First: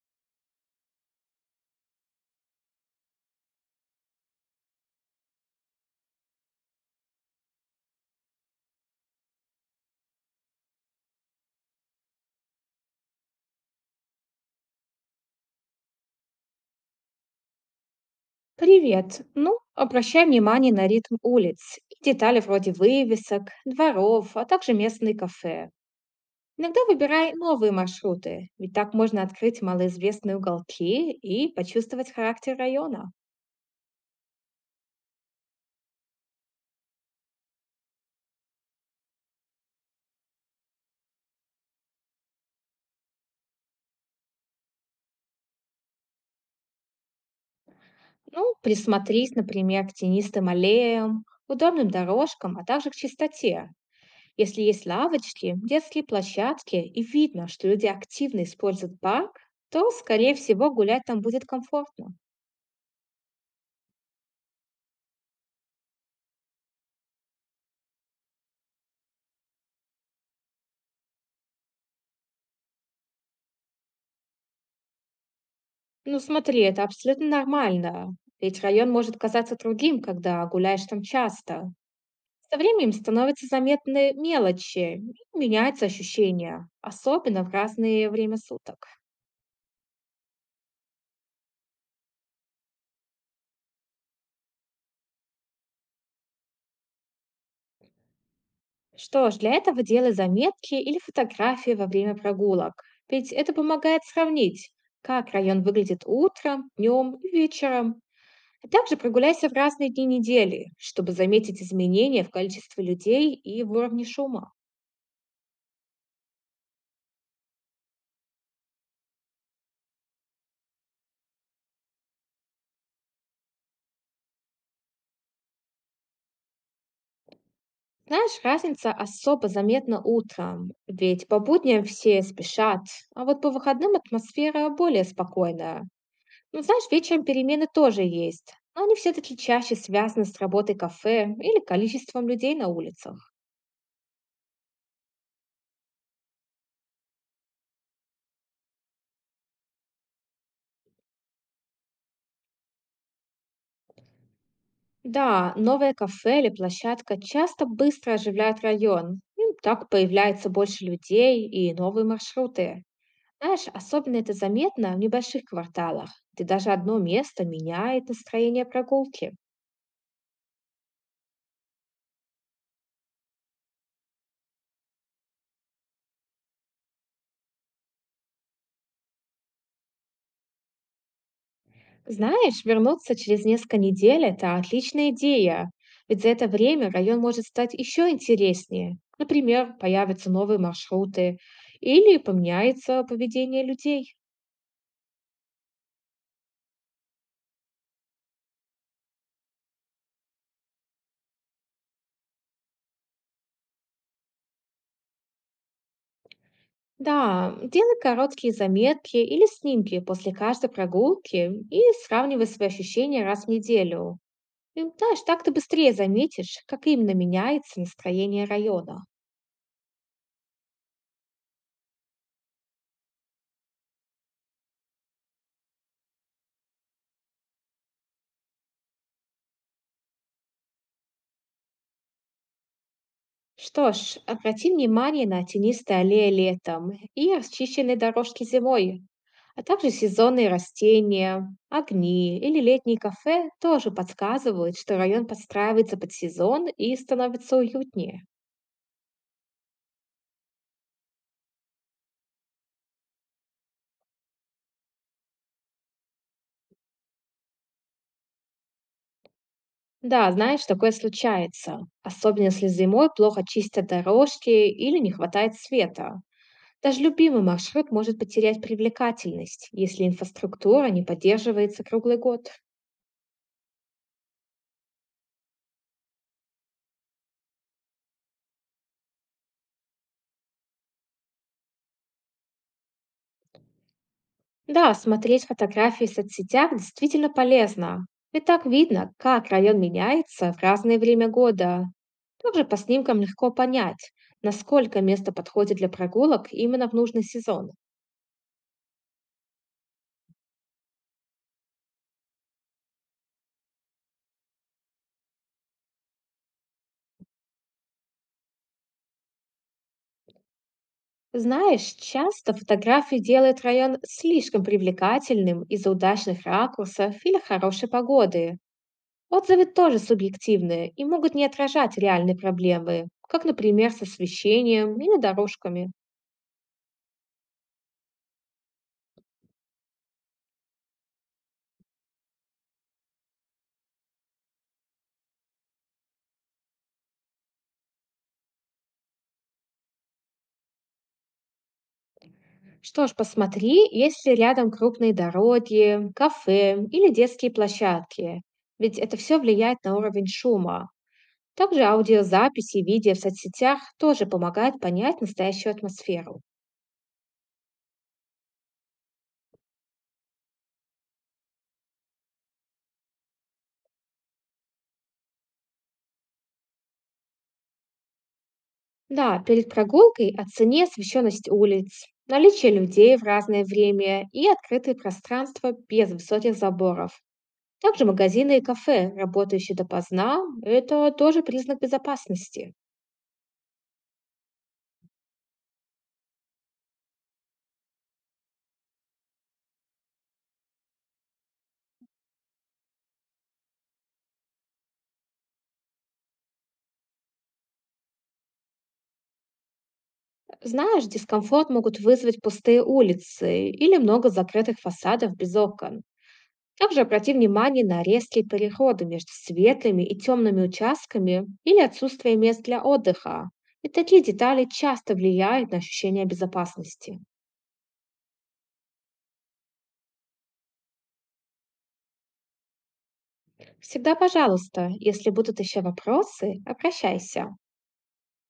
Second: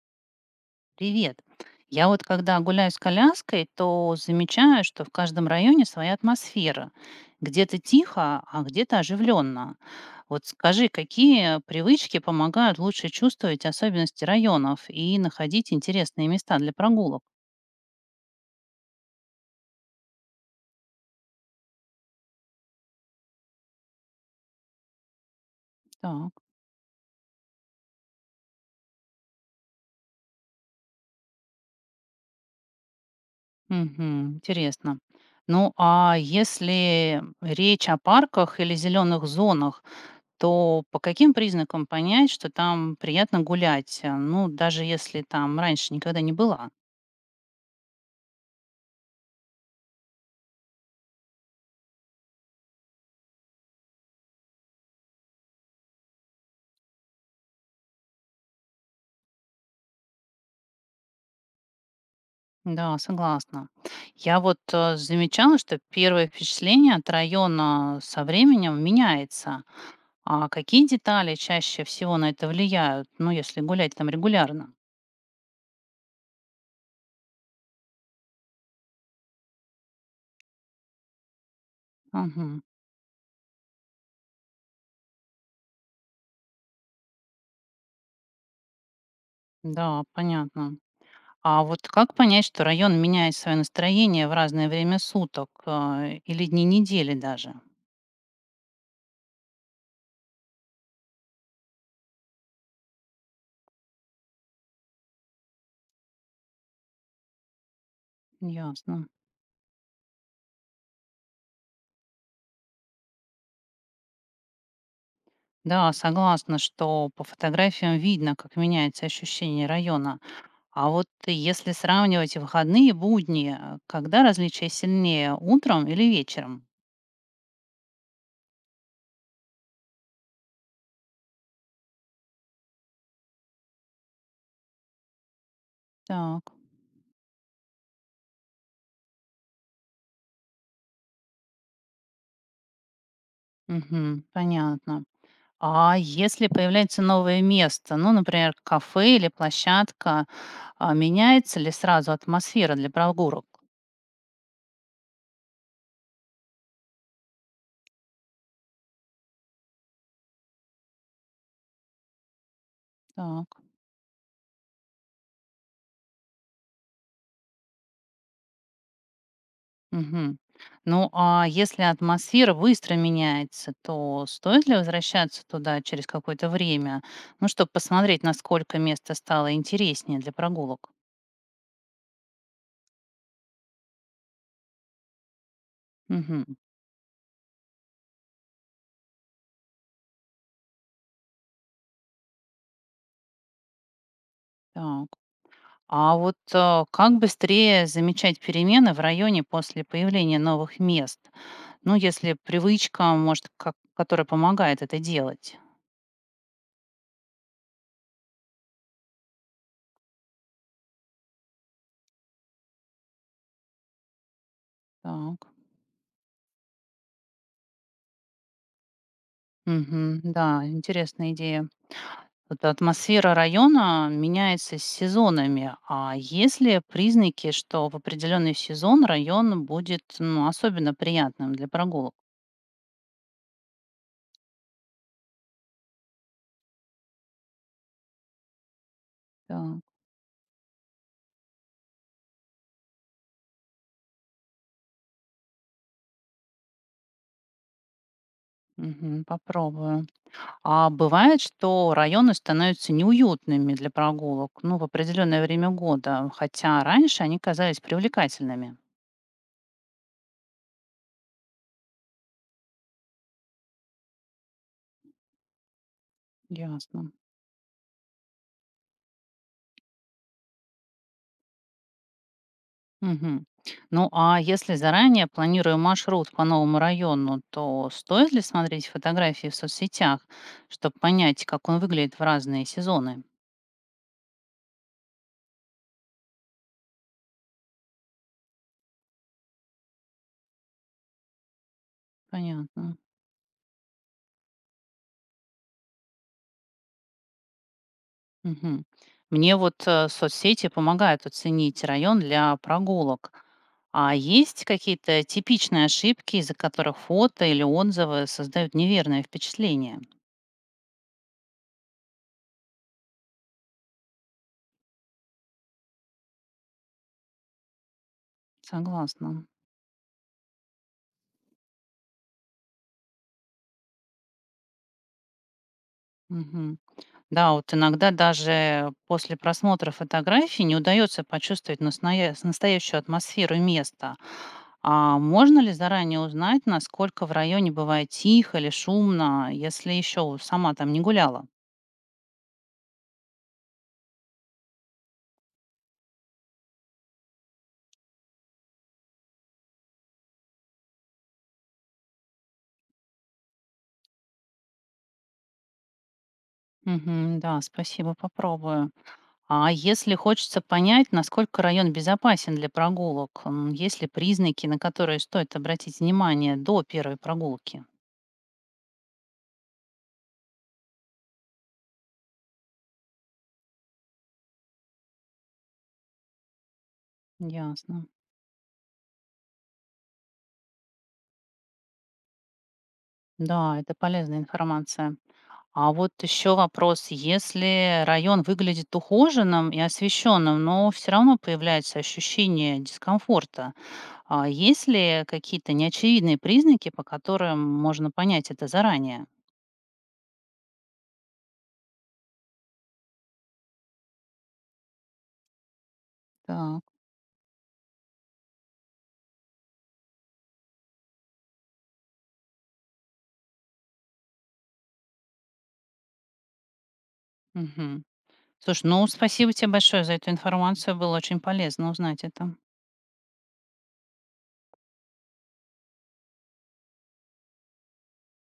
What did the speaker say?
Привет. Я вот когда гуляю с коляской, то замечаю, что в каждом районе своя атмосфера. Где-то тихо, а где-то оживленно. Вот скажи, какие привычки помогают лучше чувствовать особенности районов и находить интересные места для прогулок? Привет. Ну, обращай внимание на ритм улиц и детали вроде вывесок, дворов, а также местные кафе. Так, Иногда выбирай новые маршруты, ведь так можно открыть малоизвестные уголки и почувствовать характер района. мгм, интересно. Ну а если речь о парках или зеленых зонах, то по каким признакам понять, что там приятно гулять, ну даже если там раньше никогда не была? Ну, присмотрись, например, к тенистым аллеям, удобным дорожкам, а также к чистоте. Если есть лавочки, детские площадки и видно, что люди активно используют парк, то, скорее всего, гулять там будет комфортно. Да, согласна. Я вот замечала, что первое впечатление от района со временем меняется. А какие детали чаще всего на это влияют, ну, если гулять там регулярно? Ну смотри, это абсолютно нормально, ведь район может казаться другим, когда гуляешь там часто. Со Мгм. временем становятся заметны мелочи, и меняются ощущения, особенно в разное время суток. Да, понятно. А вот как понять, что район меняет свое настроение в разное время суток или дни недели даже? Что ж, для этого делай заметки или фотографии во время прогулок, ведь это помогает сравнить, как район выглядит утром, днем и вечером. А Ясно. также прогуляйся в разные дни недели, чтобы заметить изменения в количестве людей и в уровне шума. Да, согласна, что по фотографиям видно, как меняется ощущение района. А вот если сравнивать выходные и будни, когда различие сильнее, утром или вечером? Знаешь, разница особо заметна утром, ведь по будням все спешат, а вот по выходным атмосфера более спокойная. Так, Ну, знаешь, вечером перемены тоже есть, но они все-таки чаще связаны с работой кафе или количеством людей на улицах. мгм, понятно. А если появляется новое место, ну, например, кафе или площадка, а меняется ли сразу атмосфера для прогулок? Да, новое кафе или площадка часто быстро оживляют район. И так появляется больше людей и новые маршруты. Так, Знаешь, особенно это заметно в небольших кварталах, где даже одно место меняет настроение прогулки. мгм. Ну, а если атмосфера быстро меняется, то стоит ли возвращаться туда через какое-то время, ну, чтобы посмотреть, насколько место стало интереснее для прогулок? Знаешь, вернуться через несколько недель – это отличная идея, ведь за Мгм. это время район может стать еще интереснее. Например, появятся новые маршруты или поменяется поведение людей. Так. А вот как быстрее замечать перемены в районе после появления новых мест? Ну, если привычка, может, как, которая помогает это делать. Да, делай короткие заметки или снимки после каждой прогулки и сравнивай свои ощущения раз в неделю. И, знаешь, так Так. ты быстрее заметишь, как именно меняется настроение района. Мгм. Да, интересная идея. Вот атмосфера района меняется с сезонами. А есть ли признаки, что в определенный сезон район будет, ну, особенно приятным для прогулок? Что ж, обрати внимание на тенистые аллеи летом и расчищенные дорожки зимой, а Так. также сезонные растения, огни или летние кафе тоже подсказывают, что район подстраивается под сезон и становится уютнее. Мгм. Попробую. А бывает, что районы становятся неуютными для прогулок, ну, в определенное время года, хотя раньше они казались привлекательными. Да, знаешь, такое случается, особенно если зимой плохо чистят дорожки или не хватает света. Даже Ясно. любимый маршрут может потерять привлекательность, если инфраструктура не поддерживается круглый год. Мгм. Ну, а если заранее планирую маршрут по новому району, то стоит ли смотреть фотографии в соцсетях, чтобы понять, как он выглядит в разные сезоны? Да, смотреть фотографии в соцсетях действительно полезно. Ведь так видно, как район меняется в разное время года. Также по Понятно. снимкам легко понять, насколько место подходит для прогулок именно в нужный сезон. Мгм. Мне вот соцсети помогают оценить район для прогулок. А есть какие-то типичные ошибки, из-за которых фото или отзывы создают неверное впечатление? Знаешь, часто фотографии делают район слишком привлекательным из-за удачных ракурсов или хорошей погоды. Согласна. Отзывы тоже субъективные и могут не отражать реальные проблемы, как, например, с освещением или дорожками. Мгм. Да, вот иногда даже после просмотра фотографий не удается почувствовать настоящую атмосферу места. А можно ли заранее узнать, насколько в районе бывает тихо или шумно, если еще сама там не гуляла? Что ж, посмотри, есть ли рядом крупные дороги, кафе или детские площадки. Ведь это все влияет на уровень шума. Также аудиозаписи и видео в соцсетях тоже помогают понять настоящую атмосферу. Мгм. Да, спасибо, попробую. А если хочется понять, насколько район безопасен для прогулок, м, есть ли признаки, на которые стоит обратить внимание до первой прогулки? Да, перед прогулкой оцени освещенность улиц, наличие людей в разное время и открытые пространства без высоких заборов. Ясно. Также магазины и кафе, работающие допоздна, это тоже признак безопасности. Да, это полезная информация. А вот еще вопрос, если район выглядит ухоженным и освещенным, но все равно появляется ощущение дискомфорта, а есть ли какие-то неочевидные признаки, по которым можно понять это заранее? Знаешь, дискомфорт могут вызвать пустые улицы или много закрытых фасадов без окон. Так. Также обрати внимание на резкие переходы между светлыми и темными участками или отсутствие мест для отдыха. Ведь такие детали часто влияют на ощущение безопасности. Мгм. Слушай, ну спасибо тебе большое за эту информацию. Было очень полезно узнать это. Всегда пожалуйста, если будут еще вопросы, обращайся.